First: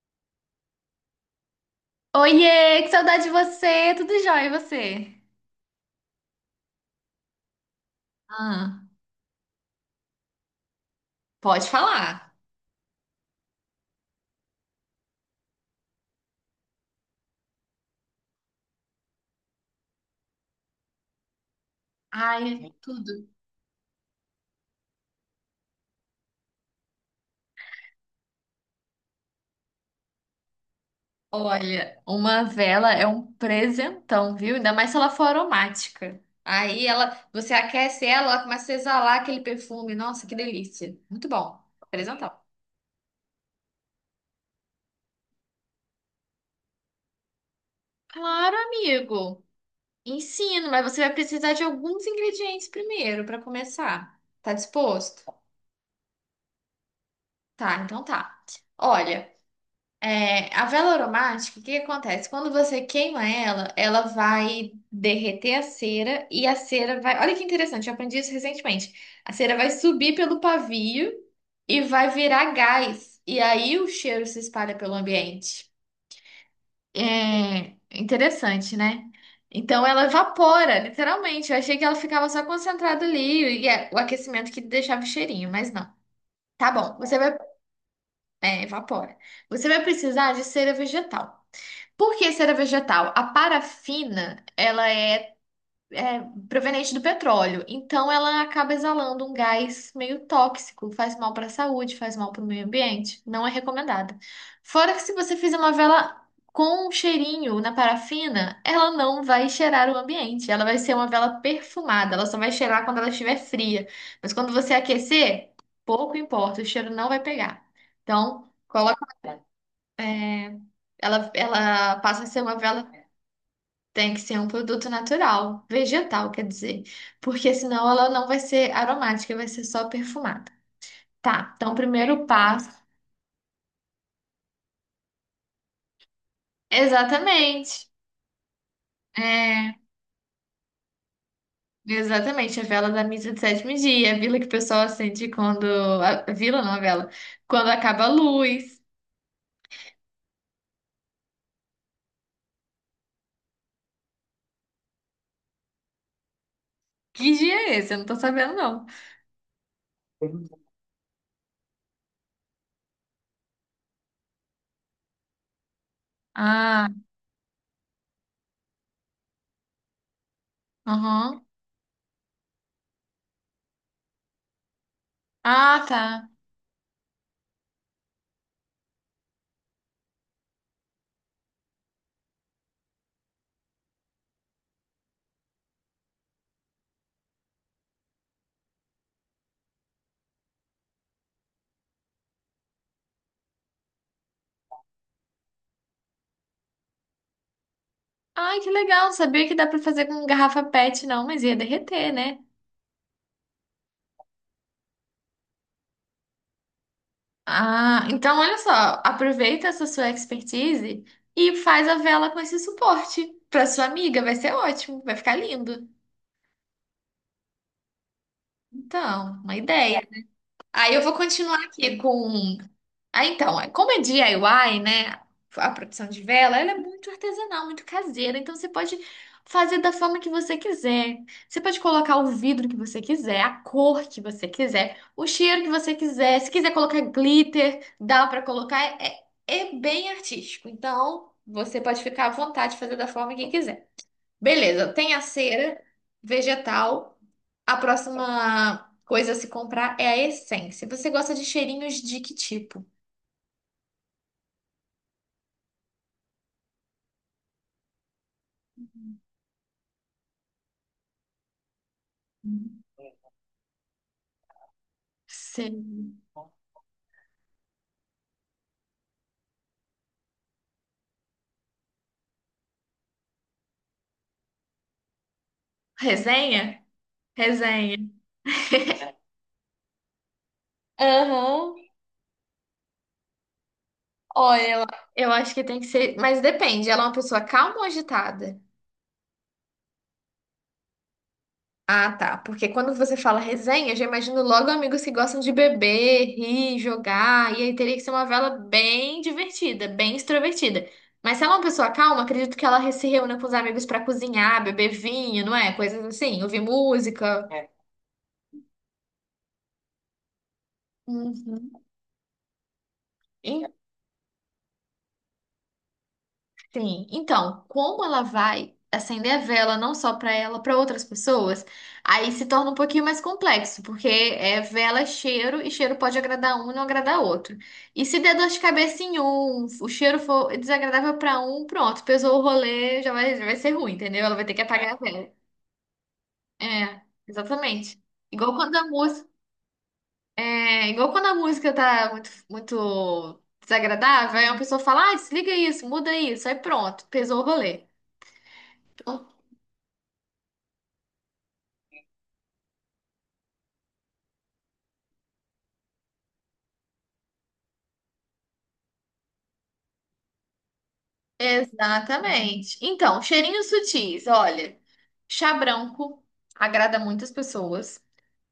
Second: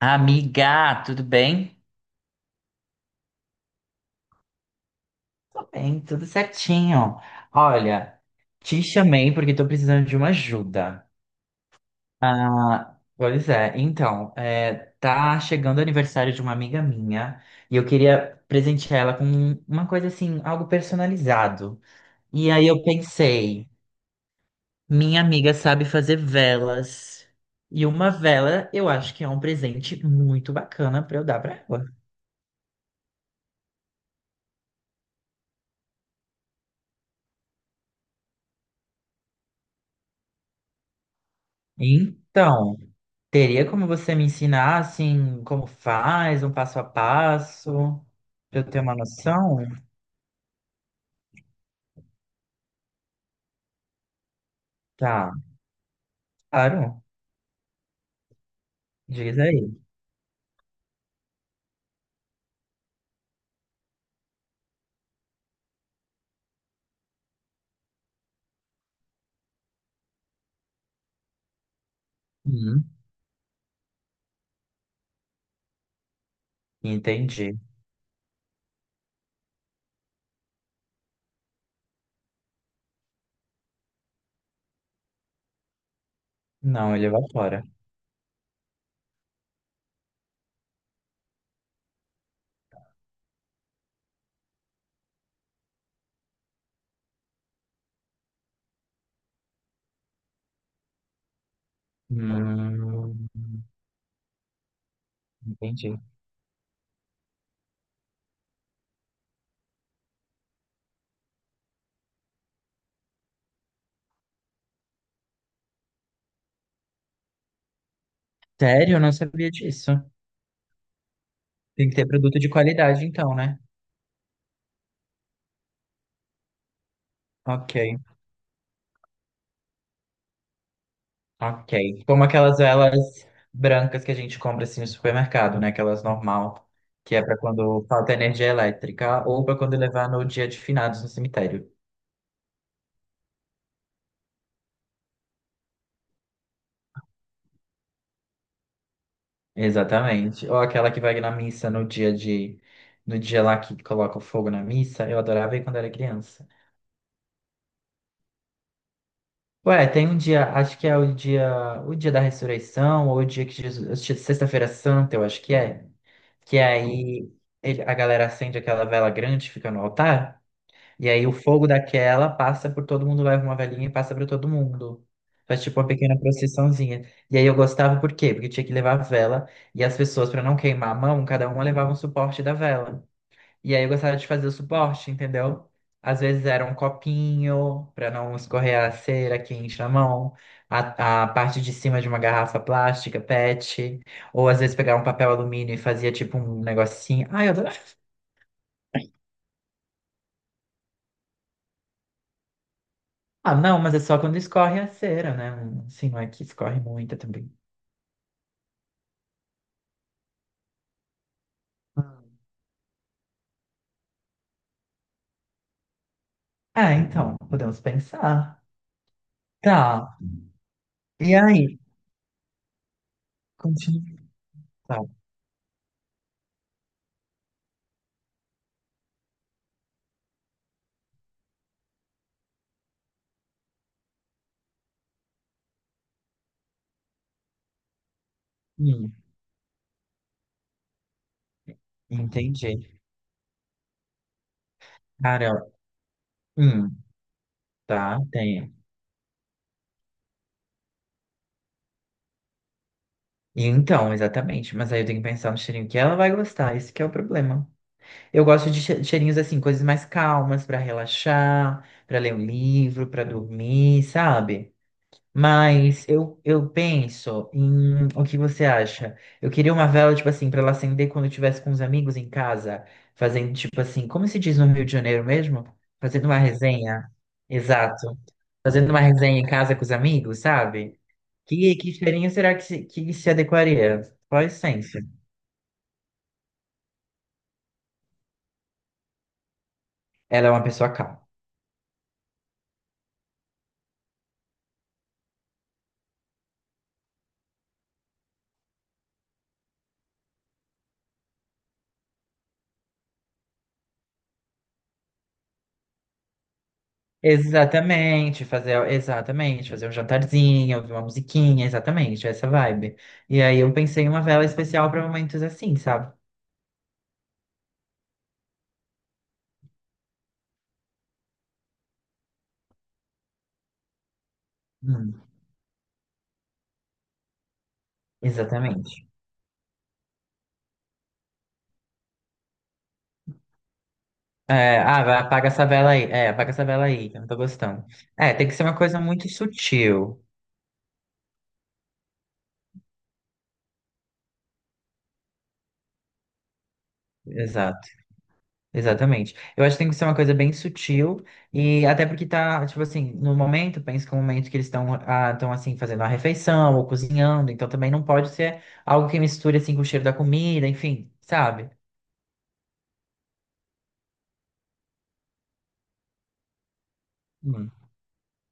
Amiga, tudo bem? Oiê, que saudade de você! Tudo jóia, e você? Tudo bem, tudo certinho. Olha, te Ah, chamei porque tô precisando de uma ajuda. pode falar. Ah, pois é, então, tá chegando o aniversário de uma amiga minha e eu queria presentear ela com uma coisa assim, algo personalizado. E aí Ai, eu pensei, minha amiga sabe fazer velas. E uma vela eu acho que é um presente muito bacana pra eu dar pra ela. olha, uma vela é um presentão, viu? Ainda mais se ela for aromática. Aí ela, você aquece ela, ela começa a exalar aquele perfume. Nossa, que delícia! Muito bom. Presentão. Então. Teria como você me ensinar, assim, como faz, um passo a passo, Claro, pra eu ter uma amigo. noção? Ensino, mas você vai precisar de alguns ingredientes primeiro para começar. Tá disposto? Tá, claro, Tá, então tá. Olha. diz aí. É, a vela aromática, o que que acontece? Quando você queima ela, ela vai derreter a cera e a cera vai. Olha que interessante, eu aprendi isso recentemente. A cera vai subir pelo pavio e vai virar Hum, gás. E aí o cheiro se espalha pelo ambiente. entendi. É interessante, né? Então ela evapora, literalmente. Eu achei que ela ficava só concentrada ali e é o aquecimento que deixava o cheirinho, mas não. Tá Não, bom, ele você vai. evapora. É, evapora. Você vai precisar de cera vegetal. Por que cera vegetal? A parafina, ela é proveniente do petróleo, então ela acaba exalando um gás meio tóxico, faz mal para a saúde, faz mal para o meio ambiente, Hum, não é recomendada. Fora que se você fizer uma entendi. vela com um cheirinho na parafina, ela não vai cheirar o ambiente, ela vai ser uma vela perfumada, ela só vai cheirar quando ela estiver fria. Mas quando você aquecer, pouco importa, o cheiro não vai pegar. Então, Sério, eu coloca. não sabia disso. É, ela, Tem ela que ter passa a produto ser de uma vela, qualidade, então, né? tem que ser um produto natural, vegetal, quer dizer, porque Ok, senão ela não vai ser aromática, vai ser só perfumada. Tá, então o ok. Como primeiro aquelas passo. velas brancas que a gente compra, assim, no supermercado, né? Aquelas normal, que é pra quando Exatamente. falta energia elétrica ou pra É, quando levar no dia de finados no cemitério. exatamente, a vela da missa de sétimo dia, a vela que o pessoal acende quando. A vila não, a vela. Quando acaba a luz. Exatamente. Ou aquela que vai na missa no dia de, no dia lá que coloca o fogo na missa, eu adorava ir quando era criança. Que dia é esse? Eu não tô sabendo, não. Ué, tem um dia, acho que é o dia da ressurreição, ou o dia que Jesus, sexta-feira santa, eu acho que é. Que Ah, aí a galera acende aquela vela grande, fica no altar, e aí o aham. fogo daquela passa por todo mundo, leva uma velhinha e passa para todo mundo. Faz tipo uma Ah, pequena tá. procissãozinha. E aí eu gostava por quê? Porque tinha que levar a vela. E as pessoas, para não queimar a mão, cada uma levava um suporte da vela. E aí eu gostava de fazer o suporte, entendeu? Às vezes era um copinho para não escorrer a cera quente na mão, a parte de cima de uma garrafa plástica, PET, ou às vezes pegava um papel alumínio e fazia tipo um negocinho. Ah, eu adorava. Ai, que legal. Não sabia que dá pra fazer com garrafa PET, não, mas ia derreter, né? Ah, não, mas é só quando escorre a cera, né? Um, assim, não é que escorre muita também. Ah, então olha só, aproveita essa sua expertise e faz a vela com esse suporte para sua amiga, vai ser ótimo, vai ficar lindo. Ah, então, podemos pensar. Então, uma ideia. Tá. Aí eu vou E continuar aí? aqui com. Ah, então, é, como é Continua. DIY, Tá. né? A produção de vela, ela é muito artesanal, muito caseira. Então você pode fazer da forma que você quiser. Você pode colocar o vidro que você quiser, a cor que você quiser, o cheiro que você quiser. Se quiser colocar glitter, dá pra colocar. Hum, É, é bem artístico. Então você pode ficar à vontade de fazer entendi. da forma que quiser. Beleza, tem a Cara, cera hum, vegetal. A tá, tem. próxima coisa a se comprar é a essência. Você gosta de cheirinhos de que tipo? E então, exatamente. Mas aí eu tenho que pensar no cheirinho que ela vai gostar. Esse que é o problema. Eu gosto de cheirinhos assim, coisas mais calmas pra relaxar, pra ler um livro, pra dormir, sabe? Mas Sim. eu, penso em o que você acha? Eu queria uma vela, tipo assim, pra ela acender quando eu estivesse com os amigos em casa, fazendo, tipo assim, como se diz no Rio de Janeiro mesmo? Fazendo uma Resenha? resenha. Resenha. Exato. Fazendo uma resenha em casa com os amigos, sabe? Aham. Que cheirinho será que se adequaria? Qual a Olha, lá. essência? Eu acho que tem que ser. Mas depende, ela é uma pessoa calma ou agitada? Ela é uma pessoa calma. Ah, tá. Porque quando você fala resenha, eu já imagino logo amigos que gostam de beber, rir, jogar. E aí teria que ser uma vela bem divertida, bem extrovertida. Mas se ela é uma pessoa calma, acredito que ela se reúna com os amigos pra cozinhar, beber vinho, não é? Coisas assim, ouvir música. Exatamente, fazer um jantarzinho, ouvir uma musiquinha, Uhum. exatamente, essa vibe. E aí En- eu pensei em uma vela especial para momentos assim, sabe? Sim. Então, como ela vai acender a vela não só para ela, para outras pessoas, aí se torna um pouquinho mais complexo, porque é vela, é Hum, cheiro, e cheiro pode agradar um e não agradar outro. E se der dor de cabeça exatamente. em um, o cheiro for desagradável para um, pronto, pesou o rolê, já vai ser ruim, entendeu? Ela vai ter que É, apagar a ah, vai, vela. apaga essa vela aí. É, apaga essa vela É, aí, que eu não tô gostando. exatamente. É, tem Igual que ser quando uma a coisa música. muito sutil. É igual quando a música tá muito, muito desagradável, aí uma pessoa fala, ah, desliga isso, muda isso, aí pronto, pesou o rolê. Então, Exatamente. Eu acho que tem que ser uma coisa bem sutil e até porque tá, tipo assim, no momento, penso que é o momento que eles estão estão assim fazendo a refeição ou cozinhando, então também não pode ser algo que misture assim com o cheiro da comida, enfim, sabe? exatamente. Então, cheirinhos sutis, olha, chá branco agrada muitas Hum, pessoas,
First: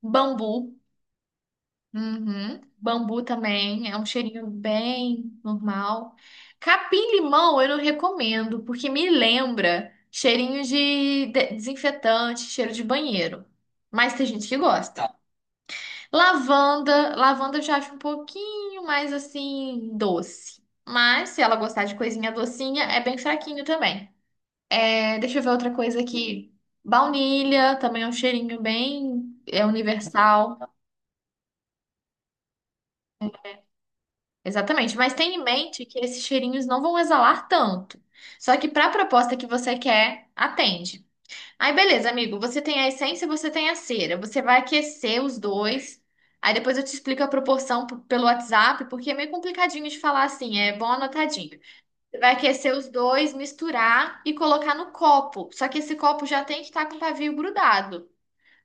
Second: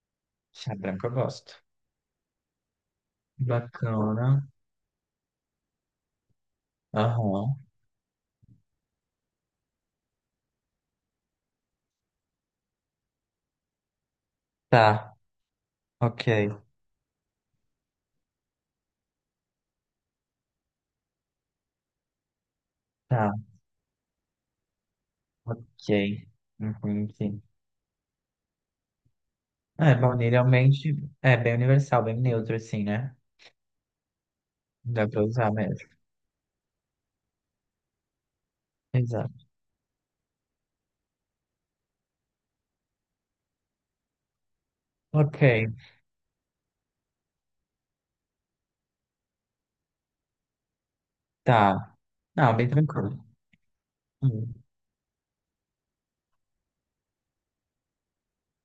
bambu, chá branco eu gosto. uhum, bambu também é um Bacana. cheirinho bem normal. Aham. Capim-limão eu não recomendo, porque me lembra cheirinho de desinfetante, cheiro de banheiro. Mas tem gente que gosta. Tá. Ok. Lavanda, lavanda eu já acho um pouquinho mais assim doce. Mas se ela gostar de coisinha docinha, é bem Tá. fraquinho também. É, deixa eu ver outra Ok. coisa aqui. Uhum, sim. Baunilha também é um cheirinho bem É, baunilha universal. realmente é bem universal, bem neutro assim, né? Exatamente, Dá mas pra tenha em usar mente mesmo. que esses cheirinhos não vão exalar tanto. Só que para a proposta Exato. que você quer, atende. Aí, beleza, amigo. Você tem a essência, você tem a cera. Você vai aquecer os Ok. dois. Aí depois eu te explico a proporção pelo WhatsApp, porque é meio complicadinho de falar assim, é bom anotadinho. Tá. Você vai Não, bem aquecer os tranquilo. dois, misturar e Hum. colocar no copo. Só que esse copo já tem que estar com o pavio grudado.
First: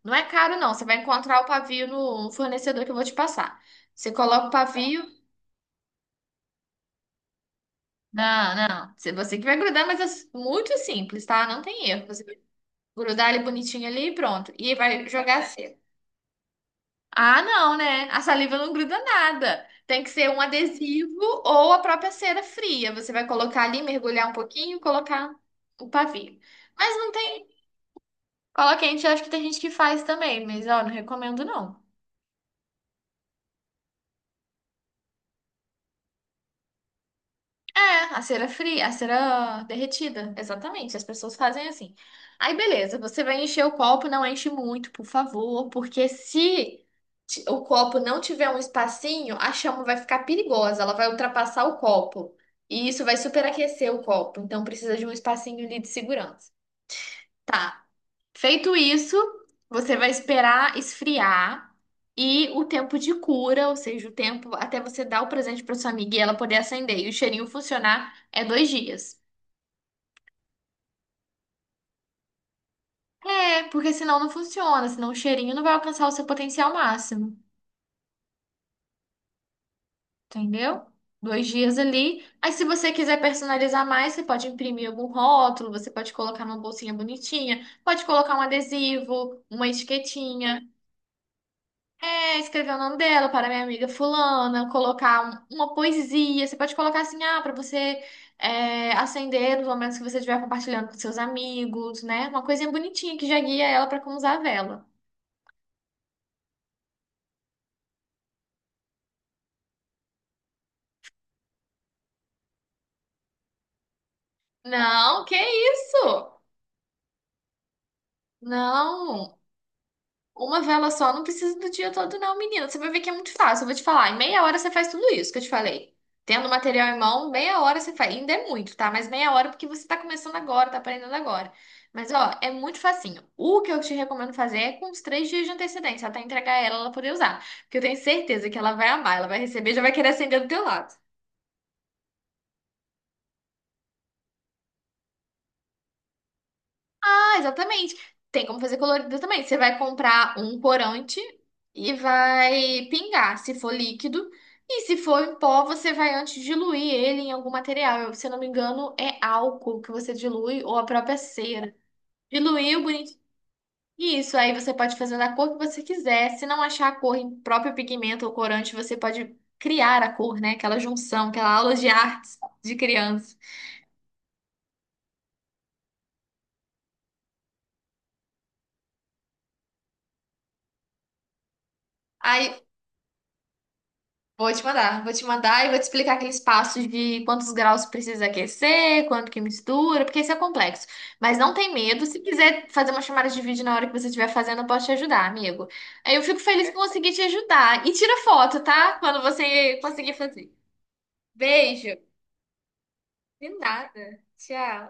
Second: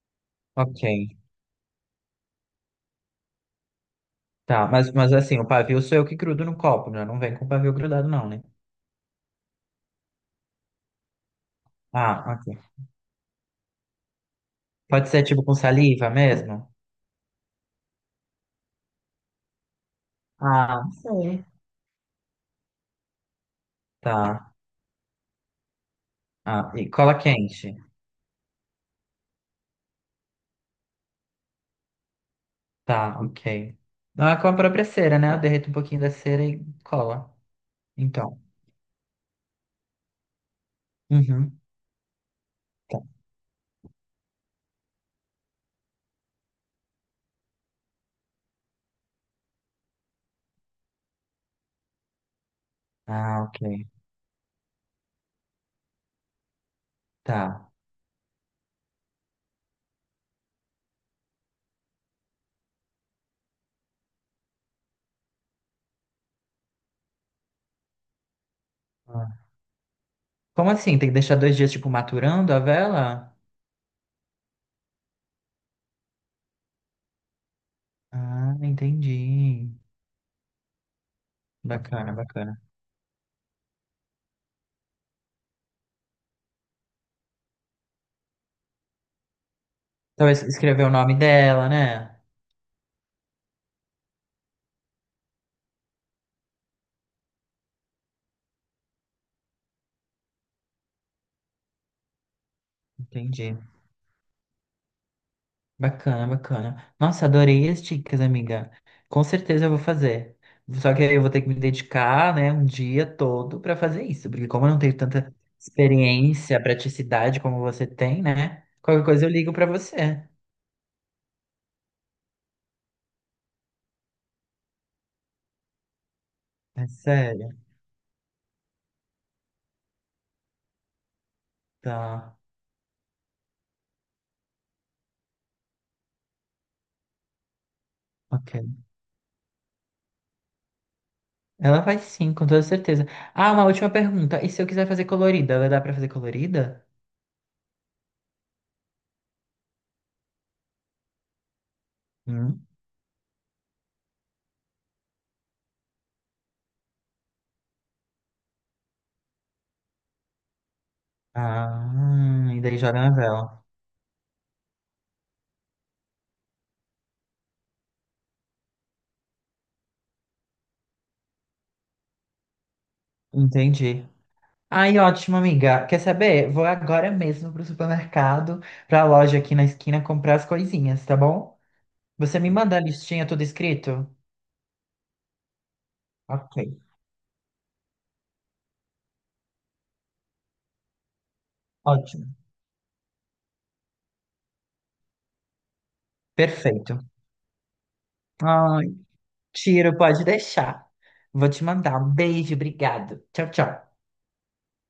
Não é caro, não. Ok, Você vai encontrar o pavio no fornecedor que eu vou te passar. Você coloca o tá. Mas, pavio. mas assim, o pavio sou eu que grudo no copo, né? Não vem com o pavio grudado, não, né? Não, não. Você que vai grudar, mas é muito simples, tá? Não tem erro. Você Ah, vai ok. grudar ele bonitinho ali e pronto. E vai Pode ser jogar a tipo com cera. saliva mesmo? Ah, não, né? A saliva não gruda nada. Tem que ser um Ah, adesivo sim. ou a própria cera fria. Você vai colocar ali, Tá. mergulhar um pouquinho, colocar o pavio. Ah, e Mas não cola tem quente. cola quente, eu acho que tem gente que faz também, mas ó, não recomendo não. Tá, ok. Ah, com a própria cera, né? Eu derreto um pouquinho da cera e cola. É, a Então. cera fria, a cera derretida, exatamente. As pessoas Uhum. fazem assim. Aí, beleza, Tá. você vai encher o copo, não enche muito, por favor, porque se o copo não tiver um espacinho, a chama vai ficar perigosa, ela vai ultrapassar o copo. E isso vai Ah, ok. superaquecer o copo, então precisa de um espacinho ali de segurança. Tá. Tá. Feito isso, você vai esperar esfriar e o tempo de cura, ou seja, o tempo até você dar o presente para sua amiga e ela poder acender e o cheirinho funcionar, é dois dias. Ah. Como assim? Tem que deixar 2 dias, tipo, maturando a vela? É, porque senão não funciona, senão o cheirinho não vai alcançar o seu potencial máximo, Ah, entendi. entendeu? Dois dias Bacana, ali. Aí, bacana. se você quiser personalizar mais, você pode imprimir algum rótulo, você pode colocar numa bolsinha bonitinha, pode colocar um adesivo, uma Talvez etiquetinha. escrever o nome dela, né? É, escrever o nome dela para minha amiga fulana, colocar uma poesia. Você pode colocar assim, ah, para você acender nos momentos que você estiver compartilhando com seus amigos, né? Uma coisinha bonitinha que já Entendi. guia ela para como usar a vela. Bacana, bacana. Nossa, adorei as dicas, amiga. Com certeza eu vou fazer. Só que aí eu vou ter que me dedicar, né, um dia todo para fazer isso, porque como eu não tenho Não, tanta que isso? experiência, praticidade como você tem, né? Qualquer coisa eu Não. ligo para você. Uma vela só não precisa do dia todo, não, menina. Você vai ver que é muito fácil. Eu vou te falar. Em meia hora você faz tudo isso que eu te falei. Tendo É material em mão, sério? meia hora você faz. Ainda é muito, tá? Mas meia hora porque você tá começando agora, tá aprendendo agora. Mas, ó, Tá. é muito facinho. O que eu te recomendo fazer é com uns três dias de antecedência, até entregar ela, ela poder usar. Porque eu tenho certeza que ela Ok. vai amar, ela vai receber, e já vai querer acender do teu lado. Ela vai sim, com toda certeza. Ah, uma última pergunta. E se eu quiser fazer colorida, ela dá para fazer colorida? Ah, exatamente. Tem como fazer colorido também. Você vai comprar um corante e Hum? vai pingar, se for líquido. E se for em pó, você vai antes diluir ele em algum material. Eu, se eu não me engano, é álcool que você dilui ou a própria cera. Ah, e daí Diluiu, joga na bonito. vela. Isso, aí você pode fazer da cor que você quiser. Se não achar a cor em próprio pigmento ou corante, você pode criar a cor, né? Aquela junção, aquela aula de artes de criança. Entendi. Ai, ótimo, amiga. Quer saber? Vou agora mesmo pro supermercado, pra loja aqui na esquina, comprar as coisinhas, tá bom? Você me Aí manda a listinha tudo escrito? vou te mandar, vou te mandar e vou te explicar aqueles Ok, passos de quantos graus precisa aquecer, quanto que mistura, porque isso é complexo. Mas não tem medo, se ótimo. quiser fazer uma chamada de vídeo na hora que você estiver fazendo, eu posso te ajudar, amigo. Eu fico feliz que Perfeito. consegui te ajudar. E tira foto, Ai, tá? Quando você tiro, conseguir pode fazer. deixar. Vou te Beijo. mandar. Um beijo, obrigado. De Tchau, tchau. nada. Tchau.